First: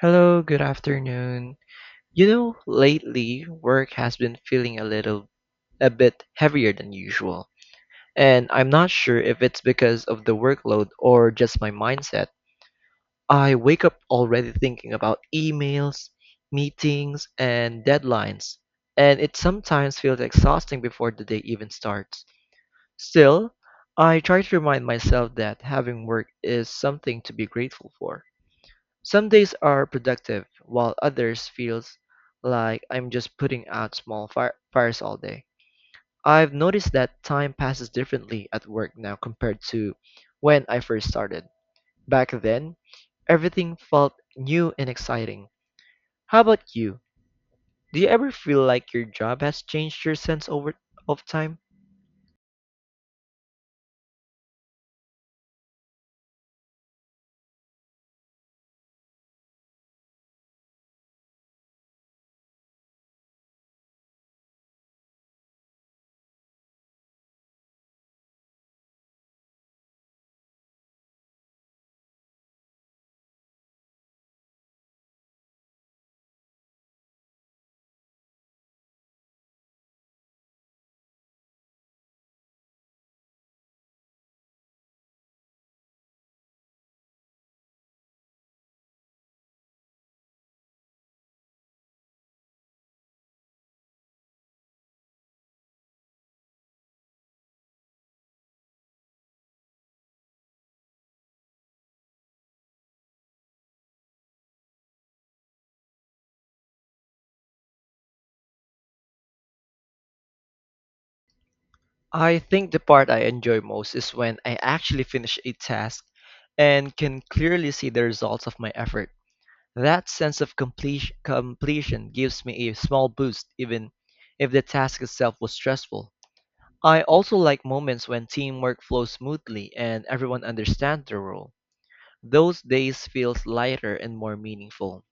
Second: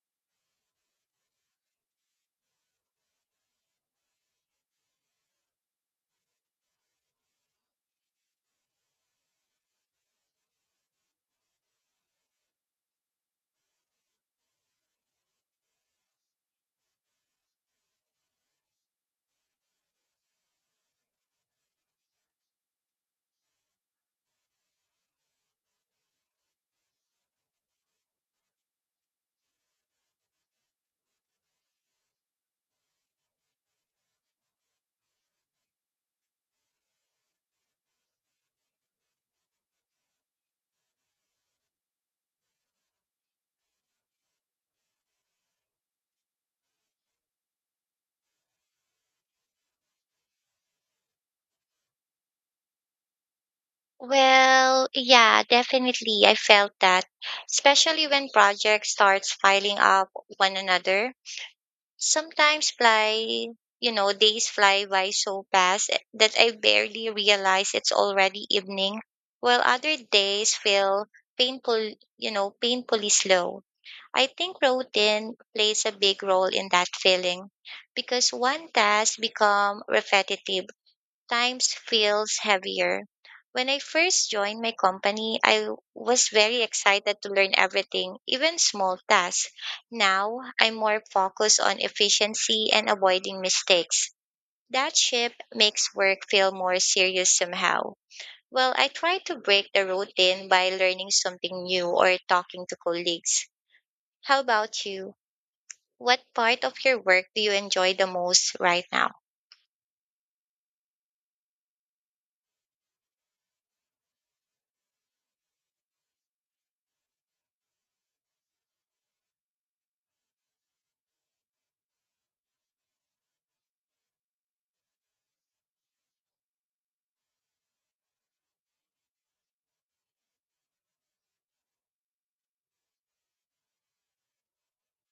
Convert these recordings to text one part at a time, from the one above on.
Hello, good afternoon. You know, lately work has been feeling a bit heavier than usual, and I'm not sure if it's because of the workload or just my mindset. I wake up already thinking about emails, meetings, and deadlines, and it sometimes feels exhausting before the day even starts. Still, I try to remind myself that having work is something to be grateful for. Some days are productive, while others feels like I'm just putting out small fires all day. I've noticed that time passes differently at work now compared to when I first started. Back then, everything felt new and exciting. How about you? Do you ever feel like your job has changed your sense over of time? Well, yeah, definitely. I felt that, especially when projects starts filing up one another. Sometimes, days fly by so fast that I barely realize it's already evening, while other days feel painful, painfully slow. I think routine plays a big role in that feeling because one task become repetitive times feels heavier. When I first joined my company, I was very excited to learn everything, even small tasks. Now, I'm more focused on efficiency and avoiding mistakes. That shift makes work feel more serious somehow. Well, I try to break the routine by learning something new or talking to colleagues. How about you? What part of your work do you enjoy the most right now? I think the part I enjoy most is when I actually finish a task and can clearly see the results of my effort. That sense of completion gives me a small boost, even if the task itself was stressful. I also like moments when teamwork flows smoothly and everyone understands their role. Those days feels lighter and more meaningful.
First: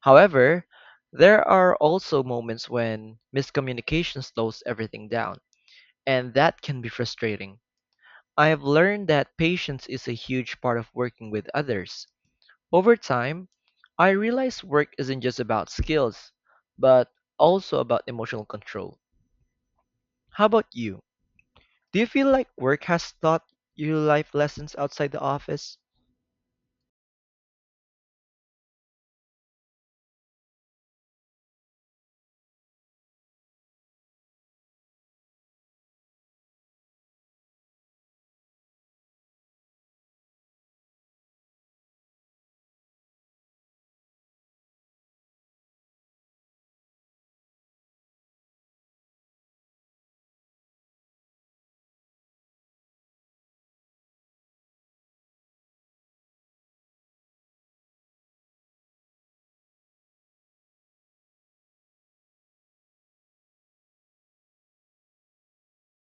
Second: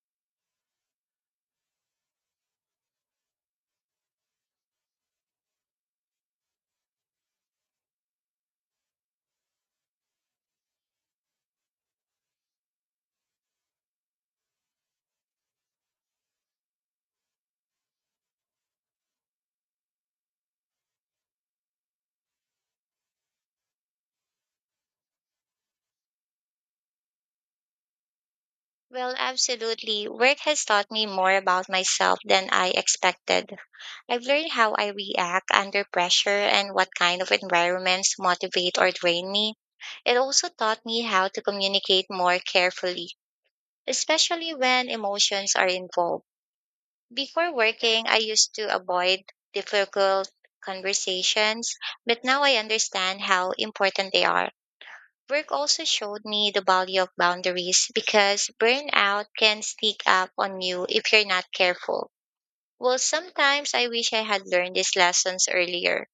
However, there are also moments when miscommunication slows everything down, and that can be frustrating. I have learned that patience is a huge part of working with others. Over time, I realized work isn't just about skills, but also about emotional control. How about you? Do you feel like work has taught you life lessons outside the office? Well, absolutely. Work has taught me more about myself than I expected. I've learned how I react under pressure and what kind of environments motivate or drain me. It also taught me how to communicate more carefully, especially when emotions are involved. Before working, I used to avoid difficult conversations, but now I understand how important they are. Work also showed me the value of boundaries because burnout can sneak up on you if you're not careful. Well, sometimes I wish I had learned these lessons earlier.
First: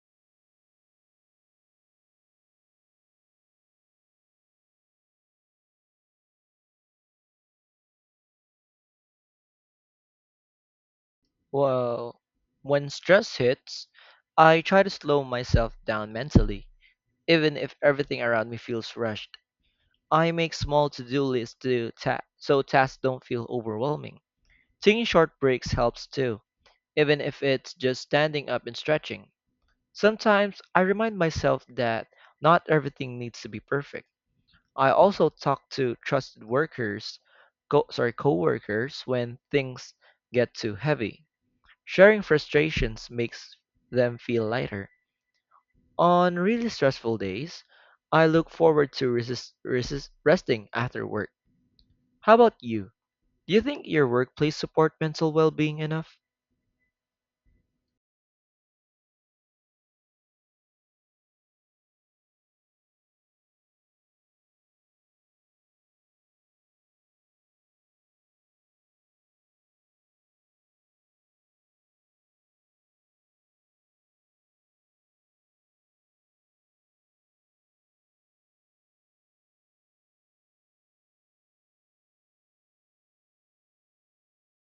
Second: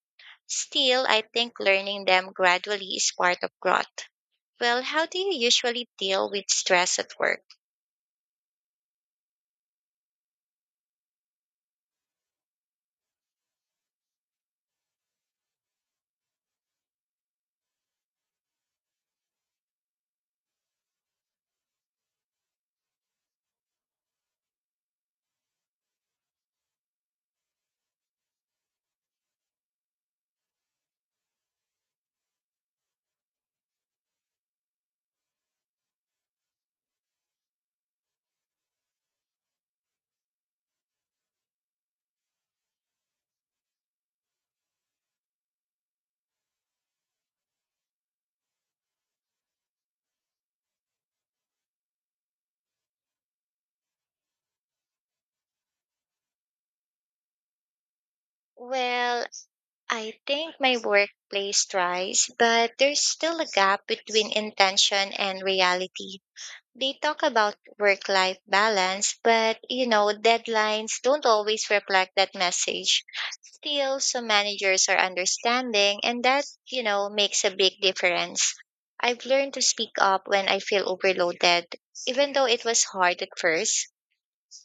Still, I think learning them gradually is part of growth. Well, how do you usually deal with stress at work? Well, when stress hits, I try to slow myself down mentally, even if everything around me feels rushed. I make small to-do lists to so tasks don't feel overwhelming. Taking short breaks helps too, even if it's just standing up and stretching. Sometimes I remind myself that not everything needs to be perfect. I also talk to trusted workers, coworkers when things get too heavy. Sharing frustrations makes them feel lighter. On really stressful days, I look forward to resting after work. How about you? Do you think your workplace support mental well-being enough? Well, I think my workplace tries, but there's still a gap between intention and reality. They talk about work life balance, but deadlines don't always reflect that message. Still, some managers are understanding, and that, makes a big difference. I've learned to speak up when I feel overloaded, even though it was hard at first.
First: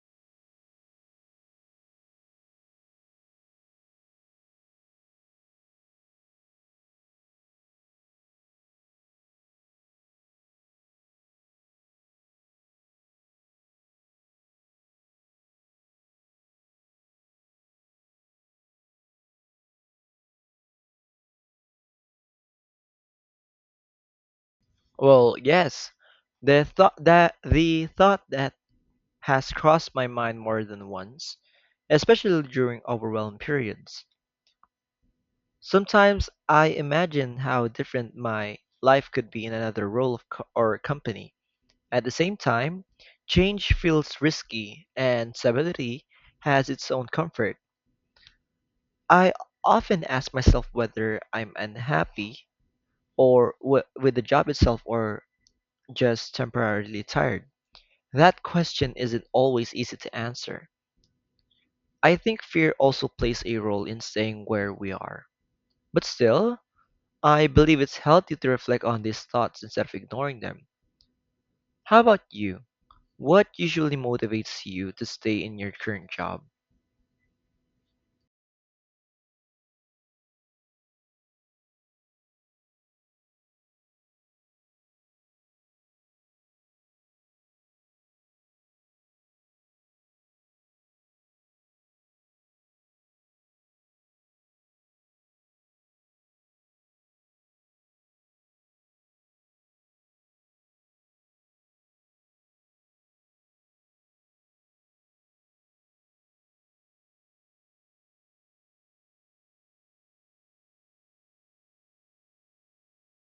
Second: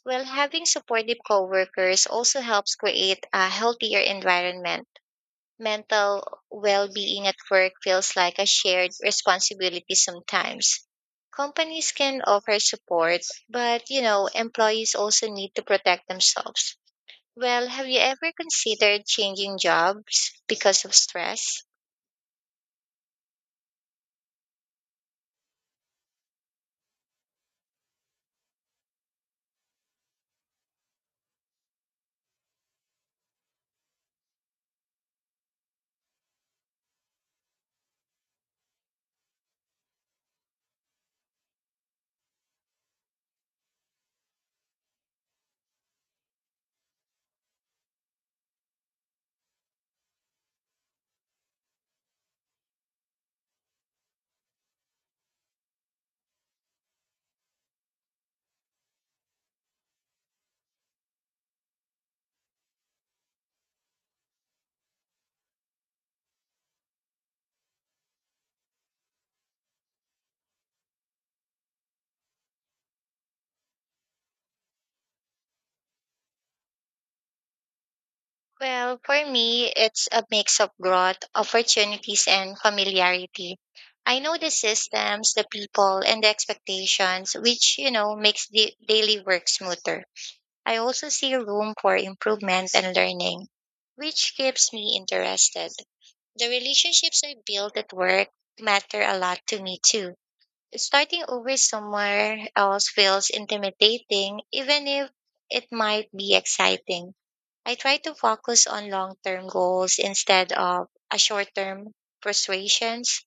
Well, having supportive coworkers also helps create a healthier environment mental well being at work feels like a shared responsibility sometimes. Companies can offer support, but employees also need to protect themselves. Well, have you ever considered changing jobs because of stress? Well, yes. The thought that has crossed my mind more than once, especially during overwhelmed periods. Sometimes I imagine how different my life could be in another role of or company. At the same time, change feels risky and stability has its own comfort. I often ask myself whether I'm unhappy or with the job itself or just temporarily tired. That question isn't always easy to answer. I think fear also plays a role in staying where we are. But still, I believe it's healthy to reflect on these thoughts instead of ignoring them. How about you? What usually motivates you to stay in your current job? Well, for me, it's a mix of growth, opportunities, and familiarity. I know the systems, the people, and the expectations, which, makes the daily work smoother. I also see room for improvement and learning, which keeps me interested. The relationships I build at work matter a lot to me too. Starting over somewhere else feels intimidating, even if it might be exciting. I try to focus on long term goals instead of a short term frustrations.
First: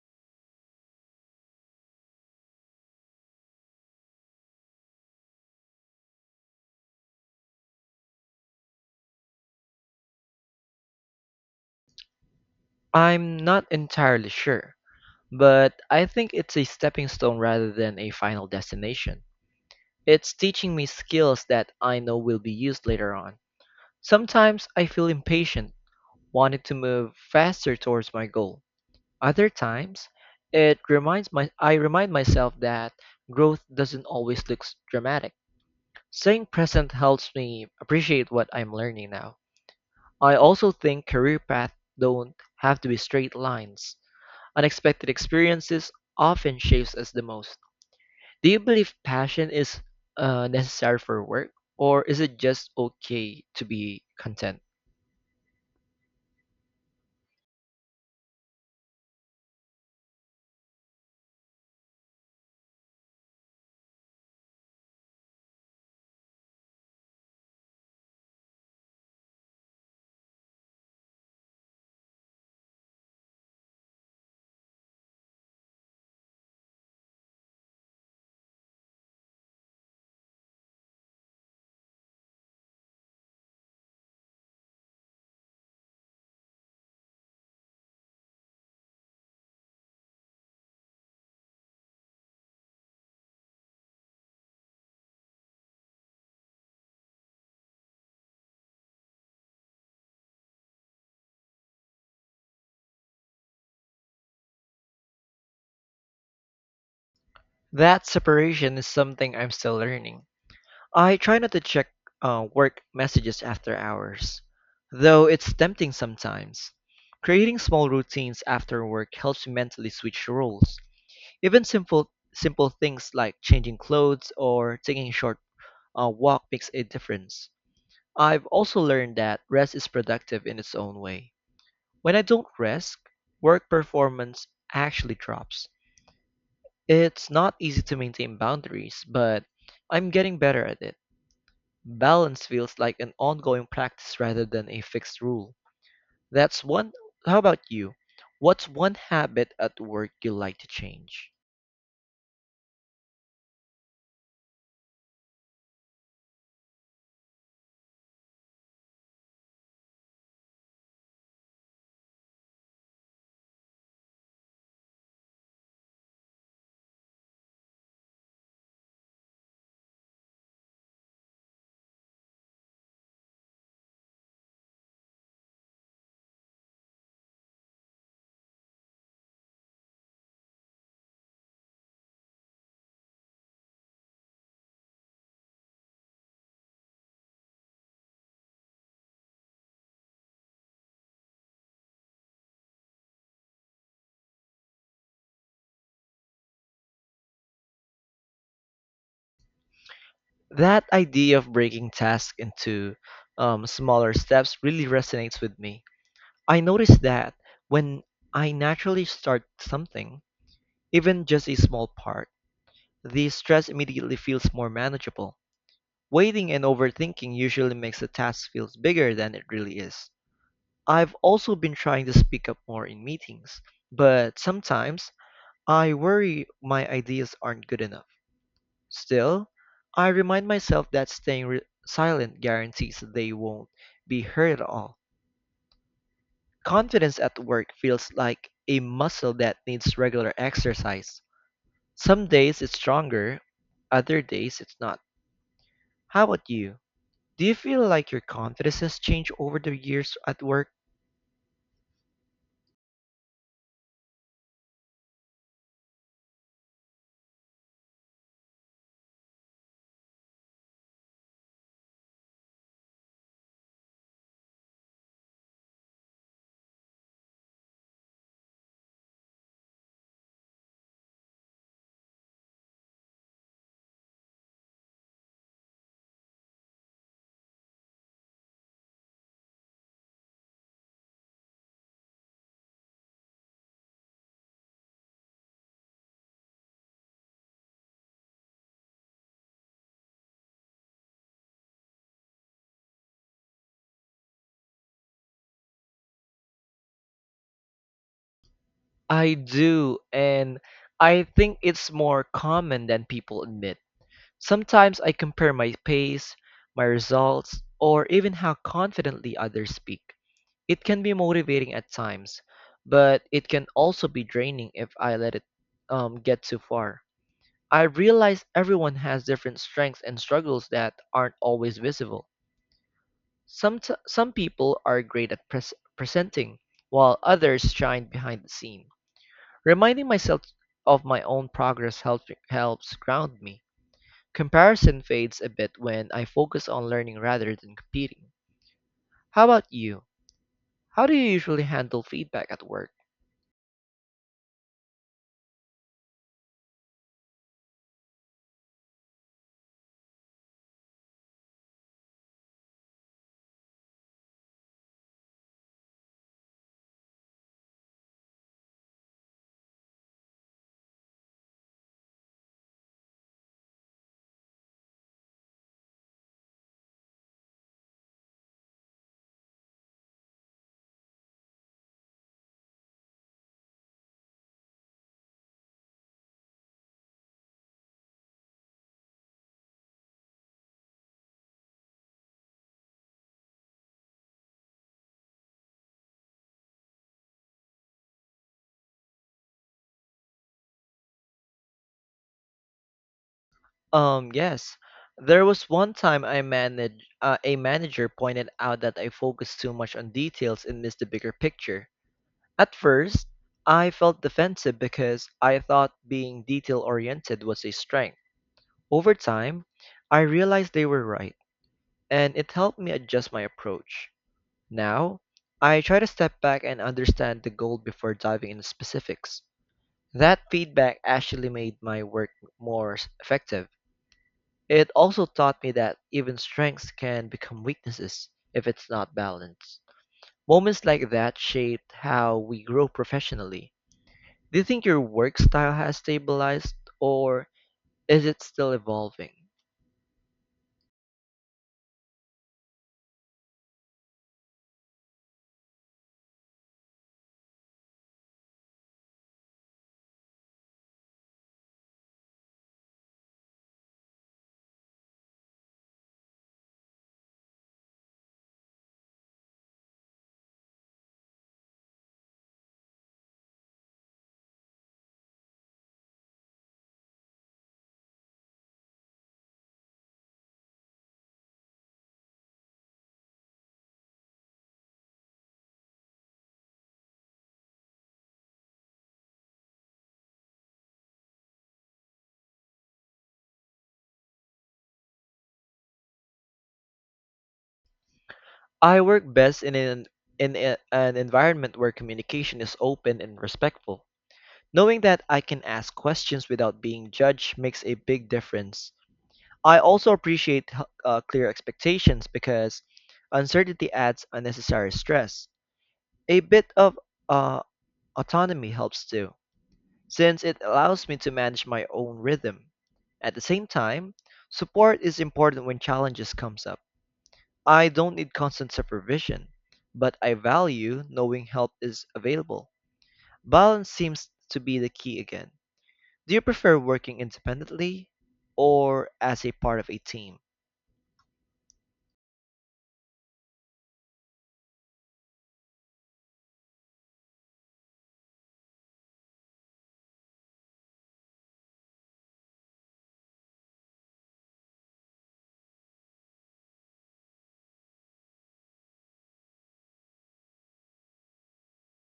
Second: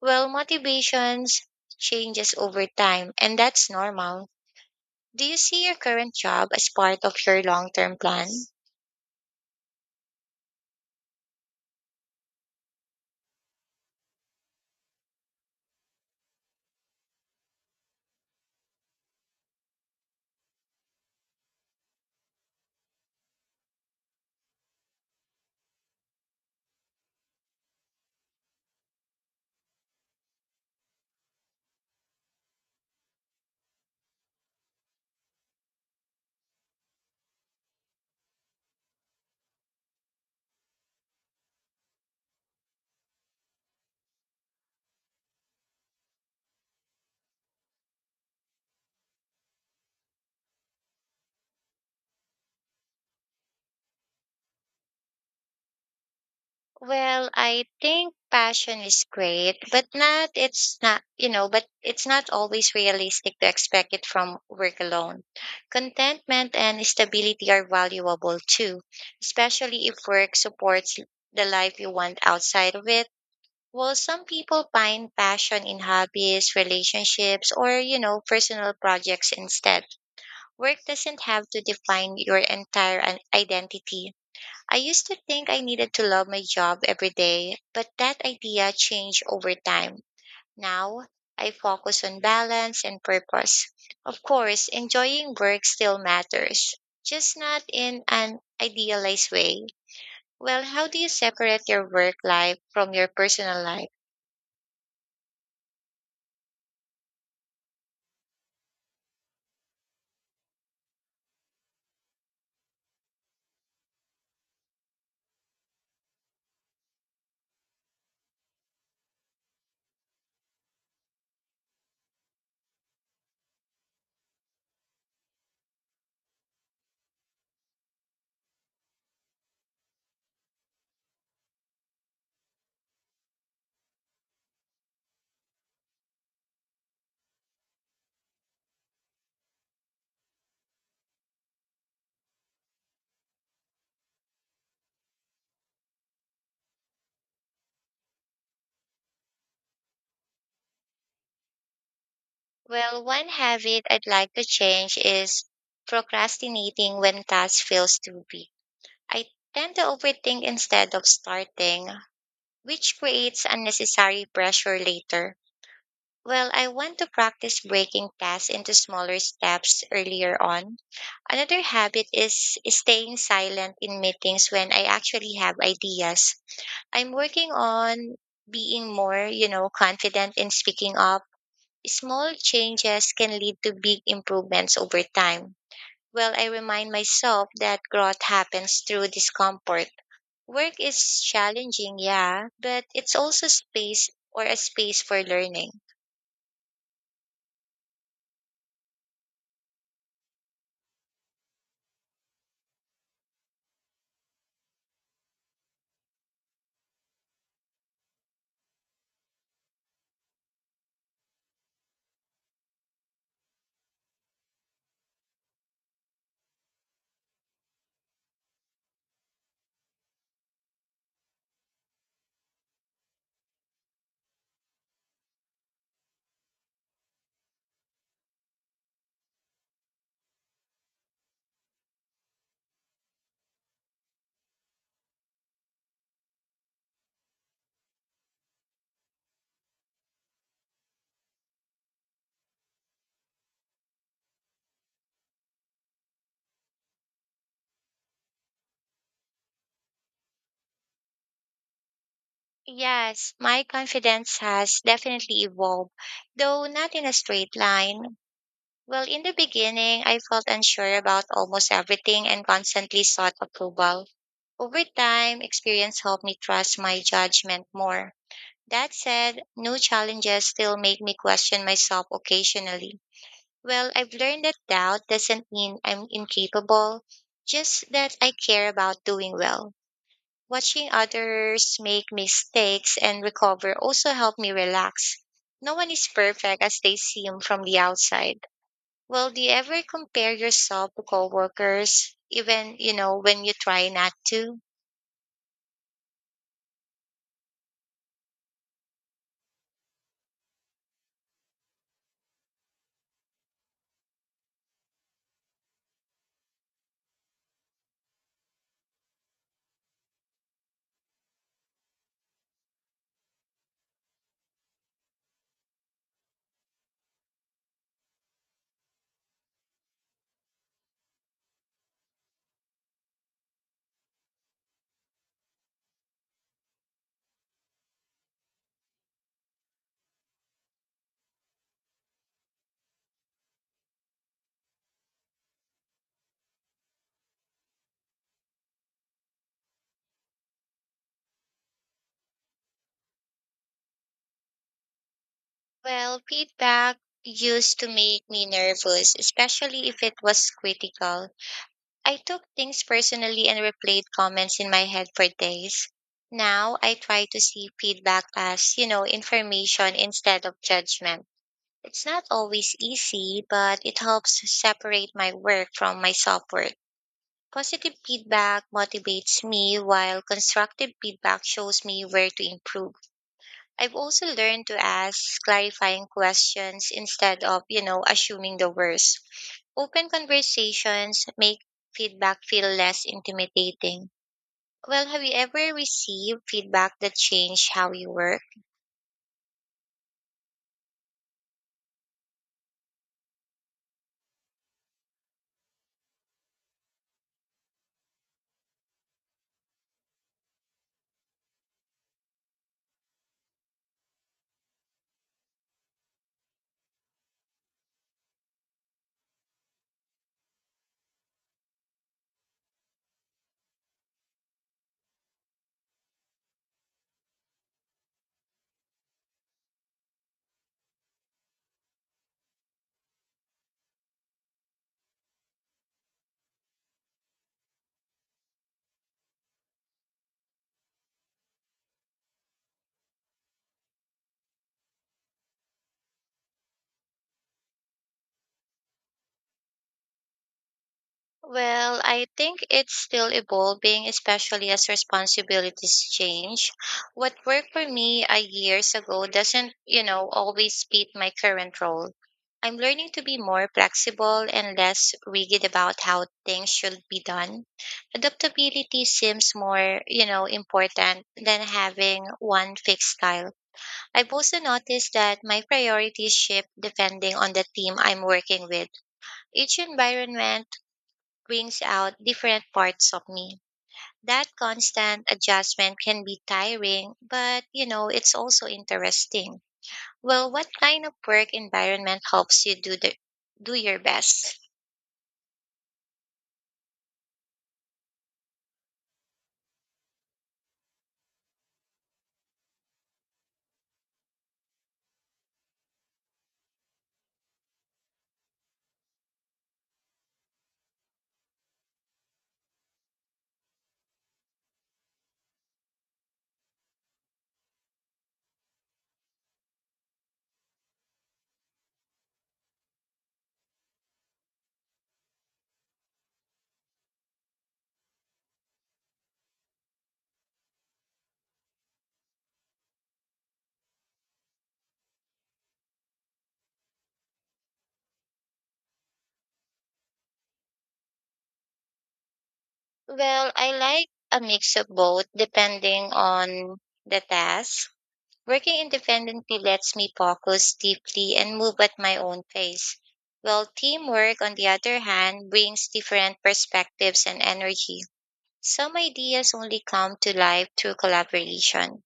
Well, motivations changes over time, and that's normal. Do you see your current job as part of your long term plan? I'm not entirely sure, but I think it's a stepping stone rather than a final destination. It's teaching me skills that I know will be used later on. Sometimes I feel impatient, wanting to move faster towards my goal. Other times, it reminds my I remind myself that growth doesn't always look dramatic. Staying present helps me appreciate what I'm learning now. I also think career paths don't have to be straight lines. Unexpected experiences often shapes us the most. Do you believe passion is necessary for work, or is it just okay to be content? Well, I think passion is great, but it's not always realistic to expect it from work alone. Contentment and stability are valuable too, especially if work supports the life you want outside of it. Well, some people find passion in hobbies, relationships, or, personal projects instead. Work doesn't have to define your entire identity. I used to think I needed to love my job every day, but that idea changed over time. Now, I focus on balance and purpose. Of course, enjoying work still matters, just not in an idealized way. Well, how do you separate your work life from your personal life? That separation is something I'm still learning. I try not to check work messages after hours, though it's tempting sometimes. Creating small routines after work helps me mentally switch roles. Even simple things like changing clothes or taking a short walk makes a difference. I've also learned that rest is productive in its own way. When I don't rest, work performance actually drops. It's not easy to maintain boundaries, but I'm getting better at it. Balance feels like an ongoing practice rather than a fixed rule. That's one. How about you? What's one habit at work you like to change? Well, one habit I'd like to change is procrastinating when task feels too big. I tend to overthink instead of starting, which creates unnecessary pressure later. Well, I want to practice breaking tasks into smaller steps earlier on. Another habit is staying silent in meetings when I actually have ideas. I'm working on being more, confident in speaking up. Small changes can lead to big improvements over time. Well, I remind myself that growth happens through discomfort. Work is challenging, yeah, but it's also space or a space for learning. That idea of breaking tasks into smaller steps really resonates with me. I notice that when I naturally start something, even just a small part, the stress immediately feels more manageable. Waiting and overthinking usually makes the task feel bigger than it really is. I've also been trying to speak up more in meetings, but sometimes I worry my ideas aren't good enough. Still, I remind myself that staying silent guarantees they won't be heard at all. Confidence at work feels like a muscle that needs regular exercise. Some days it's stronger, other days it's not. How about you? Do you feel like your confidence has changed over the years at work? Yes, my confidence has definitely evolved, though not in a straight line. Well, in the beginning, I felt unsure about almost everything and constantly sought approval. Over time, experience helped me trust my judgment more. That said, new challenges still make me question myself occasionally. Well, I've learned that doubt doesn't mean I'm incapable, just that I care about doing well. Watching others make mistakes and recover also helped me relax. No one is perfect as they seem from the outside. Well, do you ever compare yourself to coworkers, even, when you try not to? I do, and I think it's more common than people admit. Sometimes I compare my pace, my results, or even how confidently others speak. It can be motivating at times, but it can also be draining if I let it get too far. I realize everyone has different strengths and struggles that aren't always visible. Some people are great at presenting, while others shine behind the scene. Reminding myself of my own progress helps ground me. Comparison fades a bit when I focus on learning rather than competing. How about you? How do you usually handle feedback at work? Well, feedback used to make me nervous, especially if it was critical. I took things personally and replayed comments in my head for days. Now I try to see feedback as, information instead of judgment. It's not always easy, but it helps separate my work from my self work. Positive feedback motivates me, while constructive feedback shows me where to improve. I've also learned to ask clarifying questions instead of, assuming the worst. Open conversations make feedback feel less intimidating. Well, have you ever received feedback that changed how you work? Yes. There was one time I managed a manager pointed out that I focused too much on details and missed the bigger picture. At first, I felt defensive because I thought being detail oriented was a strength. Over time, I realized they were right, and it helped me adjust my approach. Now, I try to step back and understand the goal before diving into specifics. That feedback actually made my work more effective. It also taught me that even strengths can become weaknesses if it's not balanced. Moments like that shaped how we grow professionally. Do you think your work style has stabilized or is it still evolving? Well, I think it's still evolving, especially as responsibilities change. What worked for me a years ago doesn't, always fit my current role. I'm learning to be more flexible and less rigid about how things should be done. Adaptability seems more, important than having one fixed style. I've also noticed that my priorities shift depending on the team I'm working with. Each environment brings out different parts of me. That constant adjustment can be tiring, but it's also interesting. Well, what kind of work environment helps you do the do your best? I work best in an environment where communication is open and respectful. Knowing that I can ask questions without being judged makes a big difference. I also appreciate clear expectations because uncertainty adds unnecessary stress. A bit of uh, autonomy helps too since it allows me to manage my own rhythm. At the same time, support is important when challenges comes up. I don't need constant supervision, but I value knowing help is available. Balance seems to be the key again. Do you prefer working independently or as a part of a team? Well, I like a mix of both depending on the task. Working independently lets me focus deeply and move at my own pace. Well, teamwork, on the other hand, brings different perspectives and energy. Some ideas only come to life through collaboration.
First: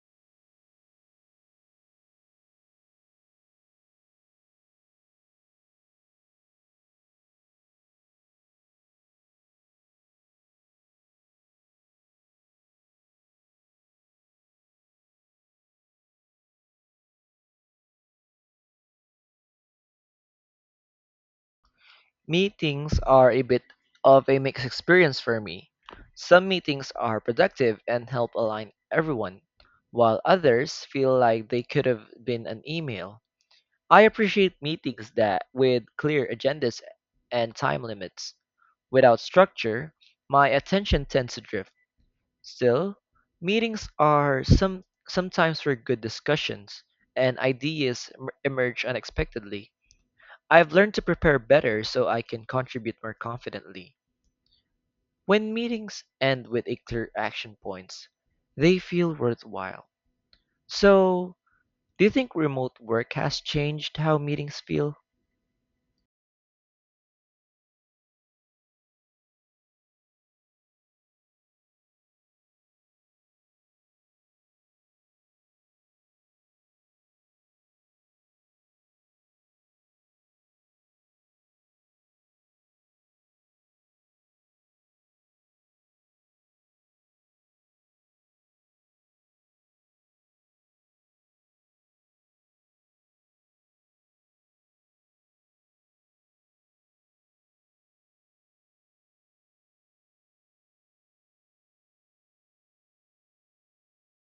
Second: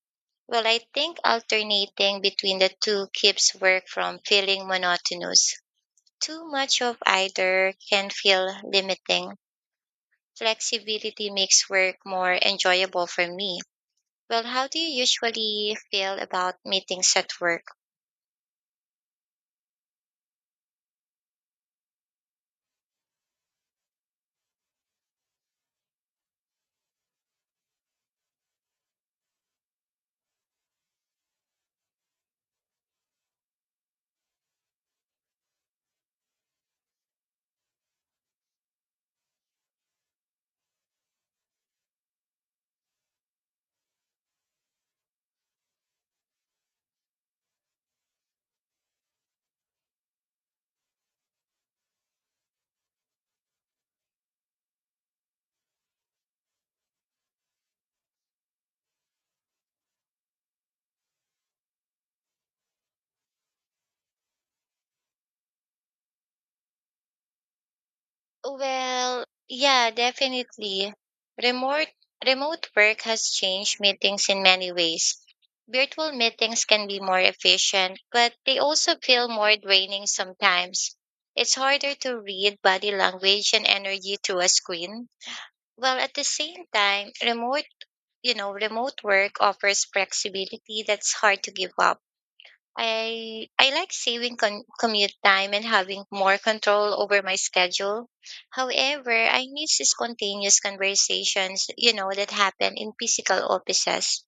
Well, I think alternating between the two keeps work from feeling monotonous. Too much of either can feel limiting. Flexibility makes work more enjoyable for me. Well, how do you usually feel about meetings at work? Meetings are a bit of a mixed experience for me. Some meetings are productive and help align everyone, while others feel like they could have been an email. I appreciate meetings that with clear agendas and time limits. Without structure, my attention tends to drift. Still, meetings are sometimes for good discussions and ideas emerge unexpectedly. I've learned to prepare better so I can contribute more confidently. When meetings end with a clear action points, they feel worthwhile. So, do you think remote work has changed how meetings feel? Well, yeah, definitely. Remote remote work has changed meetings in many ways. Virtual meetings can be more efficient, but they also feel more draining sometimes. It's harder to read body language and energy through a screen. Well, at the same time, remote work offers flexibility that's hard to give up. I like saving commute time and having more control over my schedule. However, I miss the spontaneous conversations, that happen in physical offices.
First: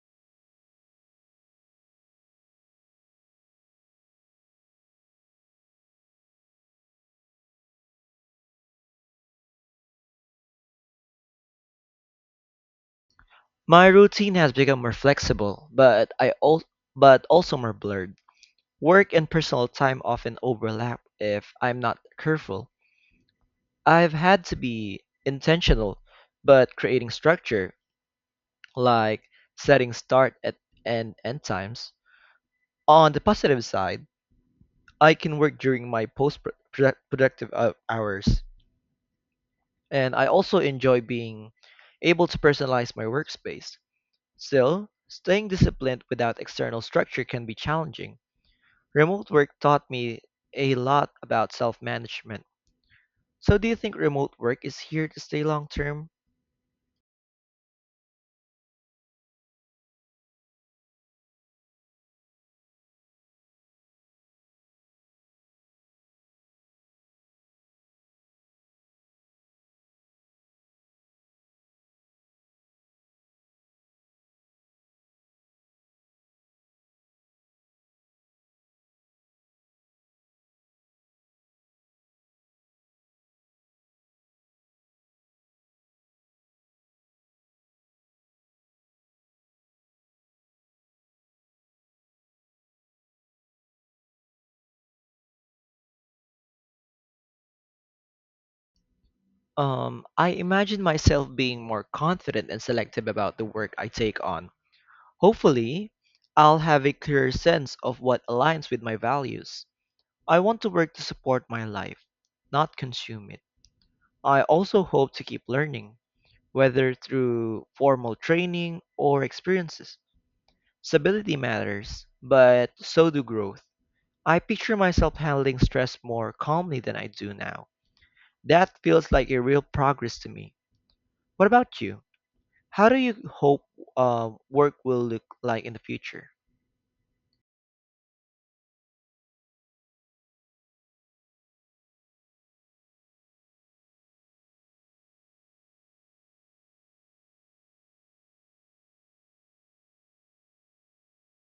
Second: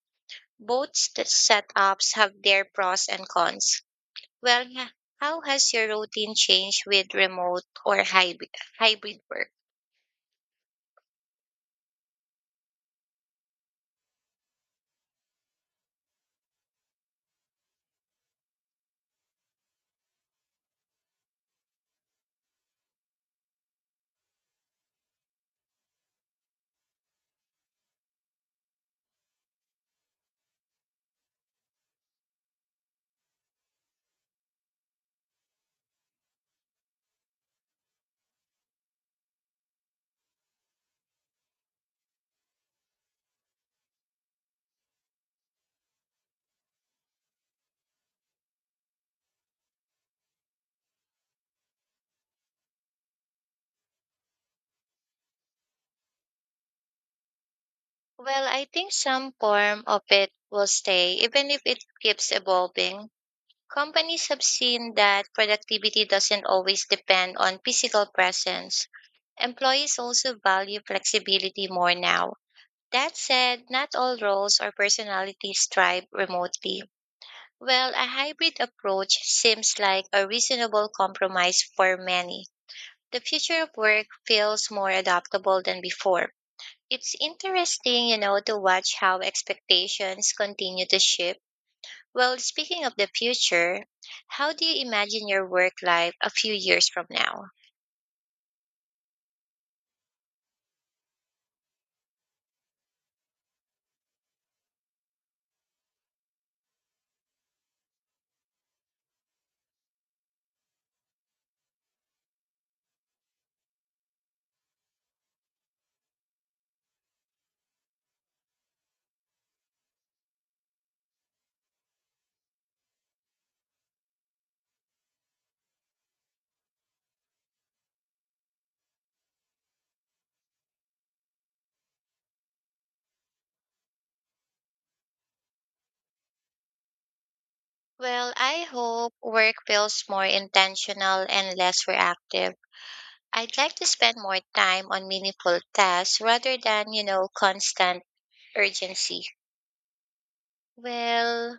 Both setups have their pros and cons. Well, yeah, how has your routine changed with remote or hybrid work? My routine has become more flexible, but also more blurred. Work and personal time often overlap if I'm not careful. I've had to be intentional, but creating structure like setting start at and end times. On the positive side, I can work during my post-productive hours, and I also enjoy being able to personalize my workspace. Still, staying disciplined without external structure can be challenging. Remote work taught me a lot about self-management. So, do you think remote work is here to stay long term? Well, I think some form of it will stay, even if it keeps evolving. Companies have seen that productivity doesn't always depend on physical presence. Employees also value flexibility more now. That said, not all roles or personalities thrive remotely. Well, a hybrid approach seems like a reasonable compromise for many. The future of work feels more adaptable than before. It's interesting, to watch how expectations continue to shift. Well, speaking of the future, how do you imagine your work life a few years from now? I imagine myself being more confident and selective about the work I take on. Hopefully, I'll have a clearer sense of what aligns with my values. I want to work to support my life, not consume it. I also hope to keep learning, whether through formal training or experiences. Stability matters, but so do growth. I picture myself handling stress more calmly than I do now. That feels like a real progress to me. What about you? How do you hope work will look like in the future? Well, I hope work feels more intentional and less reactive. I'd like to spend more time on meaningful tasks rather than, constant urgency. Well,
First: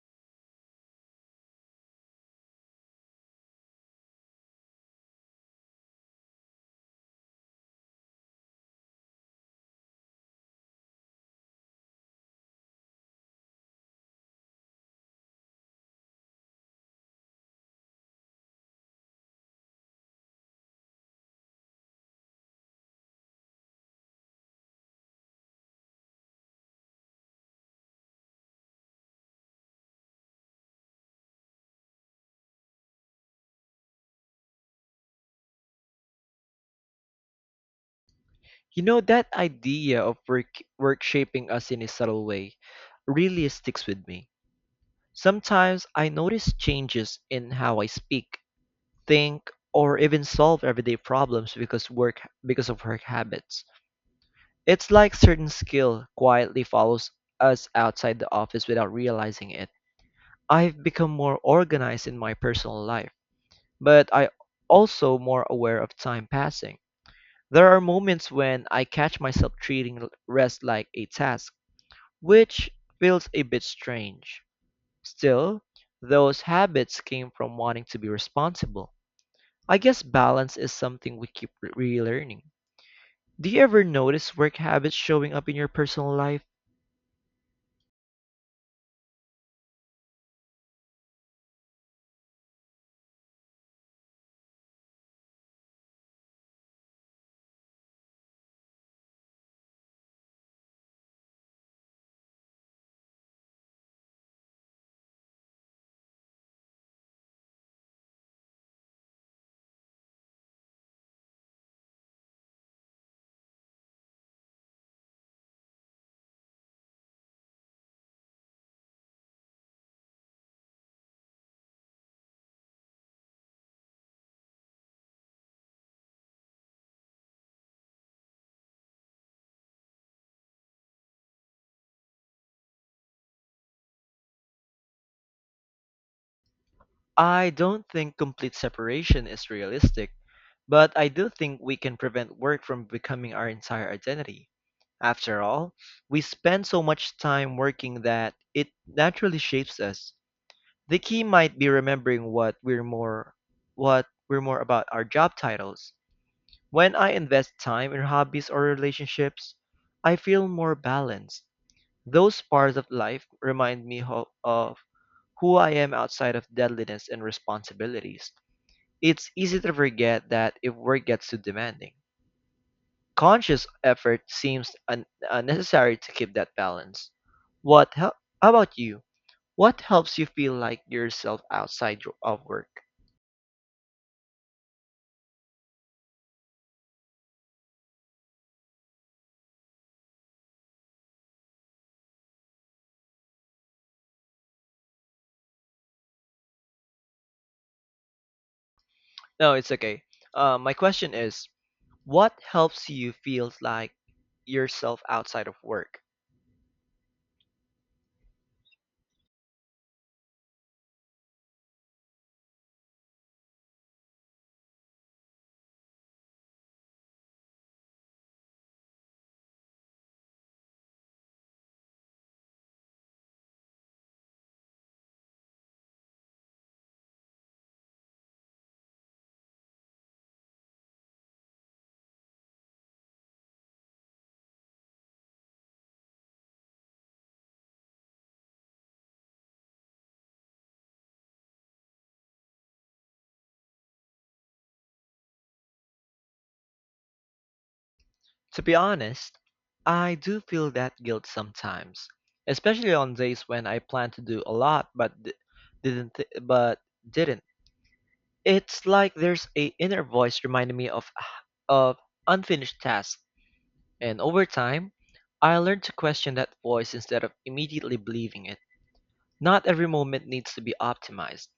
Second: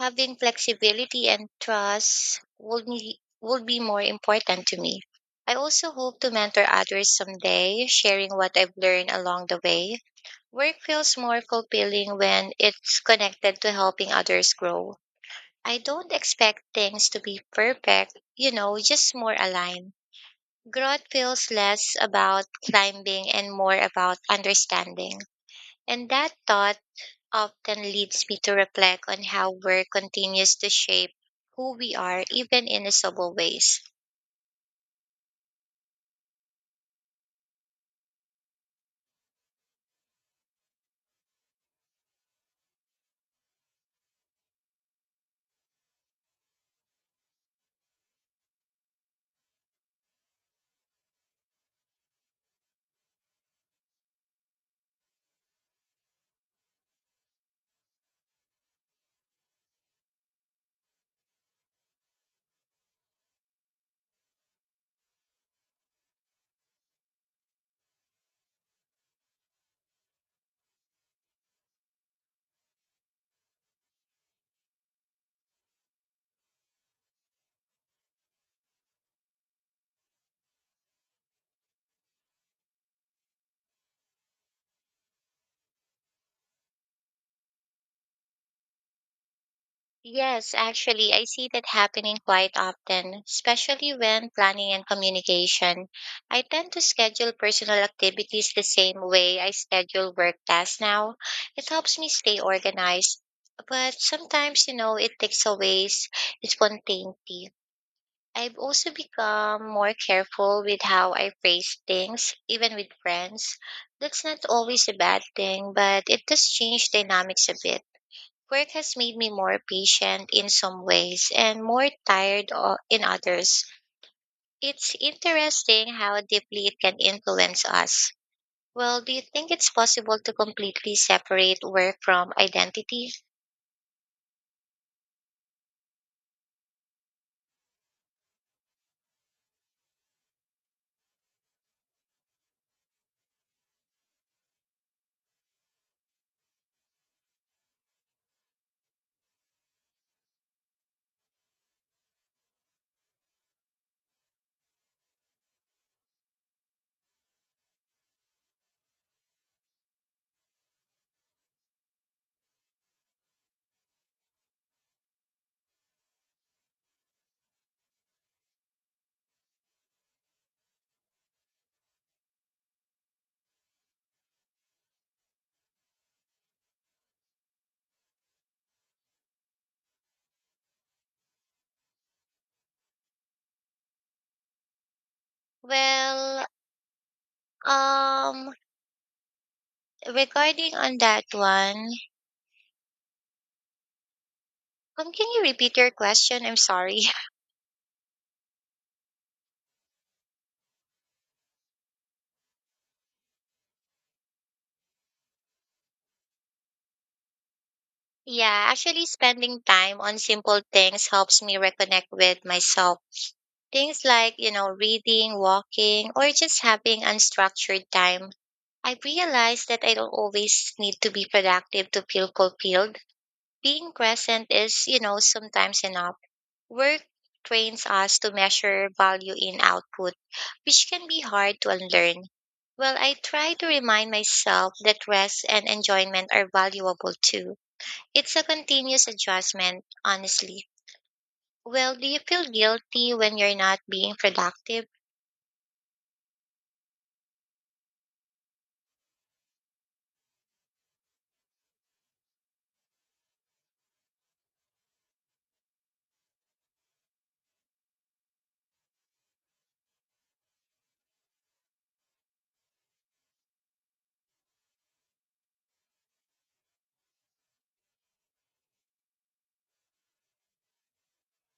having flexibility and trust would be more important to me. I also hope to mentor others someday, sharing what I've learned along the way. Work feels more fulfilling when it's connected to helping others grow. I don't expect things to be perfect, just more aligned. Growth feels less about climbing and more about understanding. And that thought often leads me to reflect on how work continues to shape who we are, even in subtle ways. You know, that idea of work shaping us in a subtle way really sticks with me. Sometimes I notice changes in how I speak, think, or even solve everyday problems because of work habits. It's like certain skill quietly follows us outside the office without realizing it. I've become more organized in my personal life, but I also more aware of time passing. There are moments when I catch myself treating rest like a task, which feels a bit strange. Still, those habits came from wanting to be responsible. I guess balance is something we keep relearning. Do you ever notice work habits showing up in your personal life? Yes, actually, I see that happening quite often, especially when planning and communication. I tend to schedule personal activities the same way I schedule work tasks now. It helps me stay organized, but sometimes, it takes away spontaneity. I've also become more careful with how I phrase things, even with friends. That's not always a bad thing, but it does change dynamics a bit. Work has made me more patient in some ways and more tired in others. It's interesting how deeply it can influence us. Well, do you think it's possible to completely separate work from identity? I don't think complete separation is realistic, but I do think we can prevent work from becoming our entire identity. After all, we spend so much time working that it naturally shapes us. The key might be remembering what we're more about our job titles. When I invest time in hobbies or relationships, I feel more balanced. Those parts of life remind me of who I am outside of deadliness and responsibilities. It's easy to forget that if work gets too demanding. Conscious effort seems unnecessary to keep that balance. How about you? What helps you feel like yourself outside your- of work? Well, um, regarding on that one, can you repeat your question? I'm sorry. No, it's okay. My question is, what helps you feel like yourself outside of work? Yeah, actually spending time on simple things helps me reconnect with myself. Things like, reading, walking, or just having unstructured time. I realize that I don't always need to be productive to feel fulfilled. Being present is, sometimes enough. Work trains us to measure value in output, which can be hard to unlearn. Well, I try to remind myself that rest and enjoyment are valuable too. It's a continuous adjustment, honestly. Well, do you feel guilty when you're not being productive? To be honest, I do feel that guilt sometimes, especially on days when I plan to do a lot but didn't. It's like there's a inner voice reminding me of unfinished tasks, and over time, I learned to question that voice instead of immediately believing it. Not every moment needs to be optimized.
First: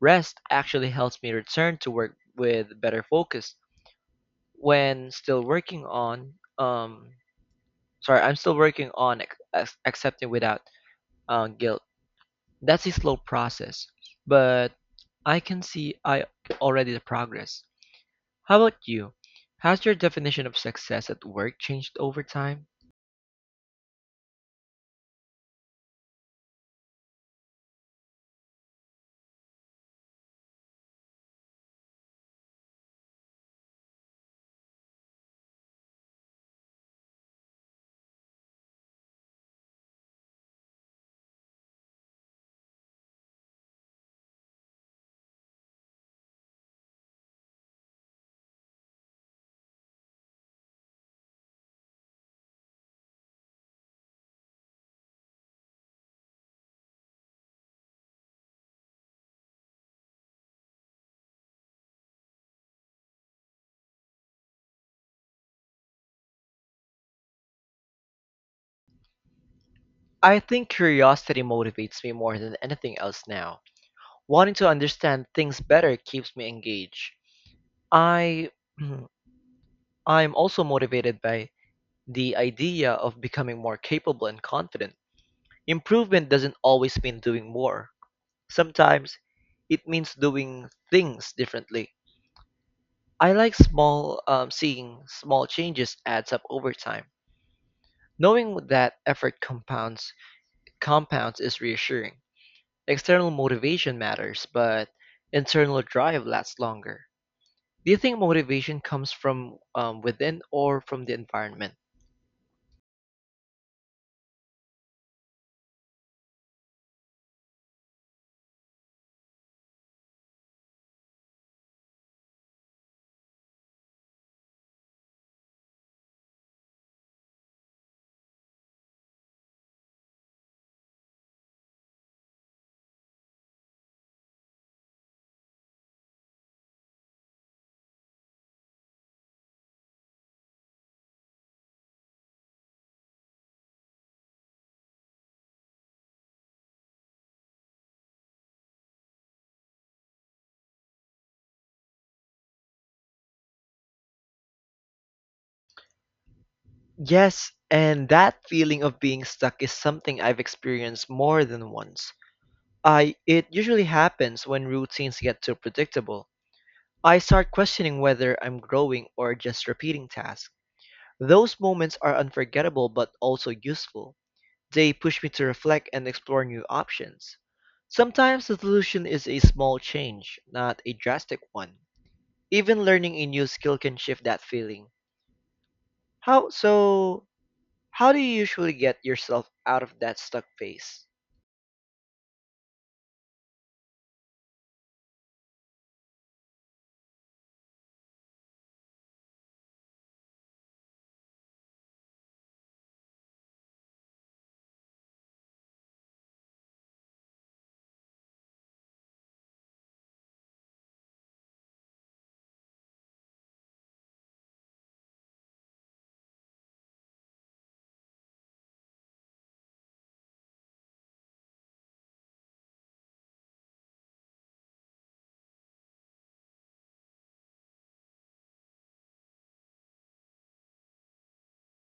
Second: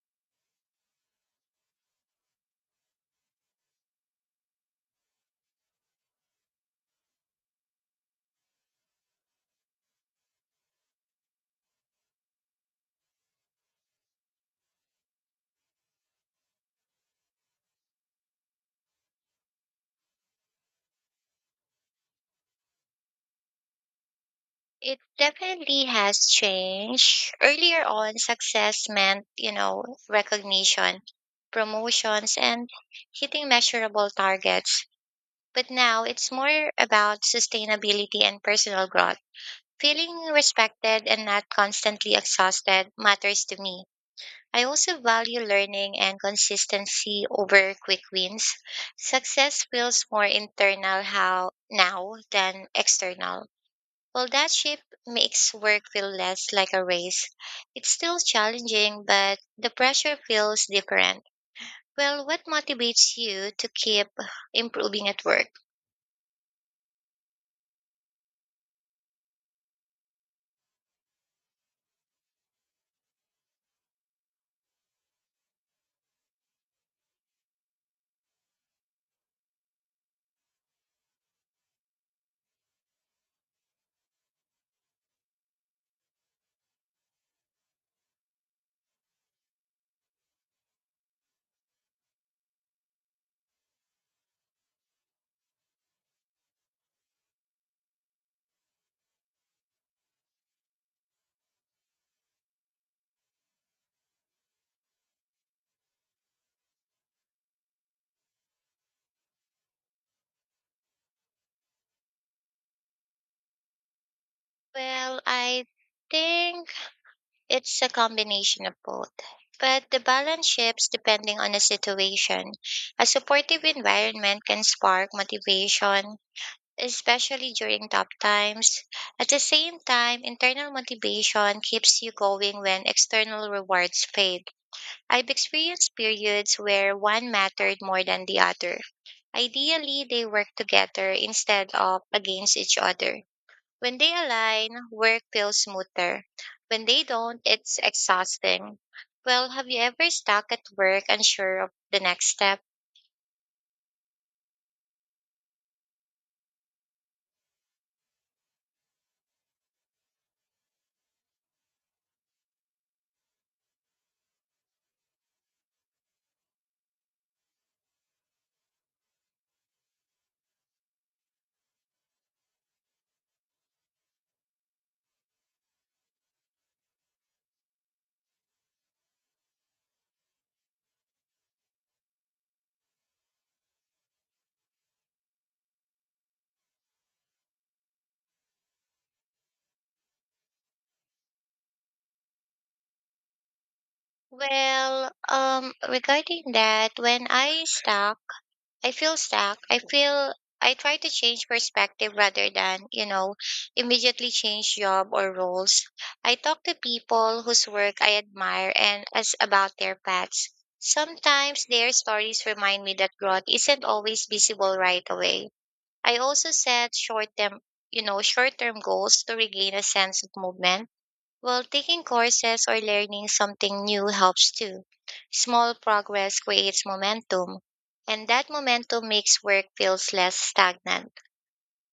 Rest actually helps me return to work with better focus when still working on accepting without guilt. That's a slow process, but I can see I already the progress. How about you? Has your definition of success at work changed over time? It definitely has changed. Earlier on, success meant, recognition, promotions, and hitting measurable targets. But now it's more about sustainability and personal growth. Feeling respected and not constantly exhausted matters to me. I also value learning and consistency over quick wins. Success feels more internal how now than external. While that shift makes work feel less like a race, it's still challenging, but the pressure feels different. Well, what motivates you to keep improving at work? I think curiosity motivates me more than anything else now. Wanting to understand things better keeps me engaged. I I'm also motivated by the idea of becoming more capable and confident. Improvement doesn't always mean doing more. Sometimes it means doing things differently. I like small seeing small changes adds up over time. Knowing that effort compounds is reassuring. External motivation matters, but internal drive lasts longer. Do you think motivation comes from within or from the environment? Well, I think it's a combination of both, but the balance shifts depending on the situation. A supportive environment can spark motivation, especially during tough times. At the same time, internal motivation keeps you going when external rewards fade. I've experienced periods where one mattered more than the other. Ideally, they work together instead of against each other. When they align, work feels smoother. When they don't, it's exhausting. Well, have you ever stuck at work unsure of the next step? Yes, and that feeling of being stuck is something I've experienced more than once. I it usually happens when routines get too predictable. I start questioning whether I'm growing or just repeating tasks. Those moments are unforgettable but also useful. They push me to reflect and explore new options. Sometimes the solution is a small change, not a drastic one. Even learning a new skill can shift that feeling. How so how do you usually get yourself out of that stuck phase? Well, regarding that, when I stuck, I feel stuck. I try to change perspective rather than, immediately change job or roles. I talk to people whose work I admire and as about their paths. Sometimes their stories remind me that growth isn't always visible right away. I also set short term goals to regain a sense of movement. While taking courses or learning something new helps too. Small progress creates momentum, and that momentum makes work feels less stagnant.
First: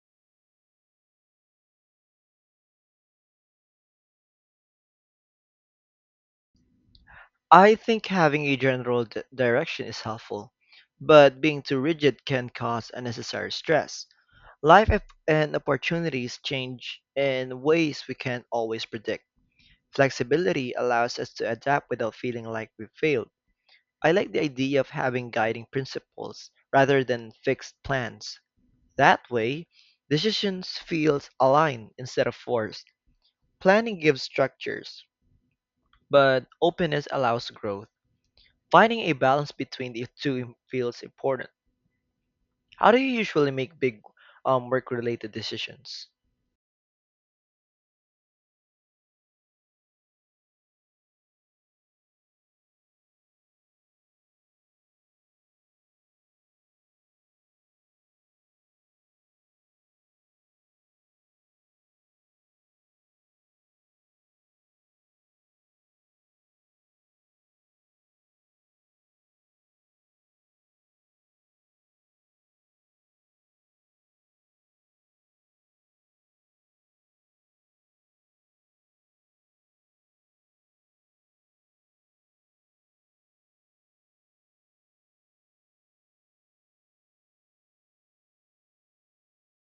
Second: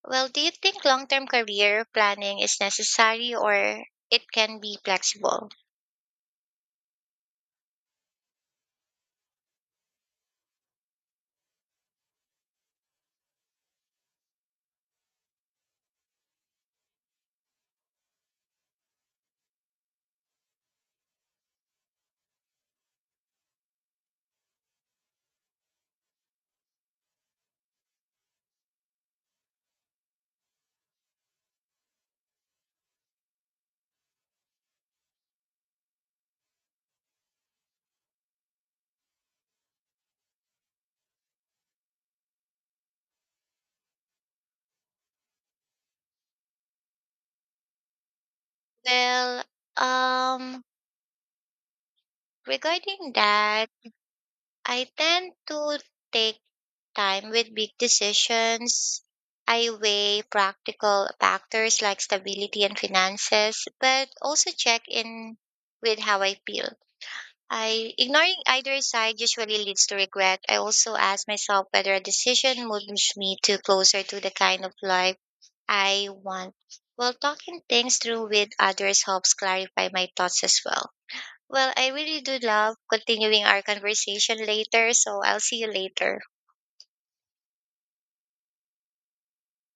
Well, do you think long-term career planning is necessary or it can be flexible? I think having a general direction is helpful, but being too rigid can cause unnecessary stress. Life and opportunities change in ways we can't always predict. Flexibility allows us to adapt without feeling like we failed. I like the idea of having guiding principles rather than fixed plans. That way, decisions feels aligned instead of forced. Planning gives structures, but openness allows growth. Finding a balance between the two feels important. How do you usually make big work-related decisions? Well, um, regarding that, I tend to take time with big decisions. I weigh practical factors like stability and finances, but also check in with how I feel. I Ignoring either side usually leads to regret. I also ask myself whether a decision moves me to closer to the kind of life I want. Well, talking things through with others helps clarify my thoughts as well. Well, I really do love continuing our conversation later, so I'll see you later.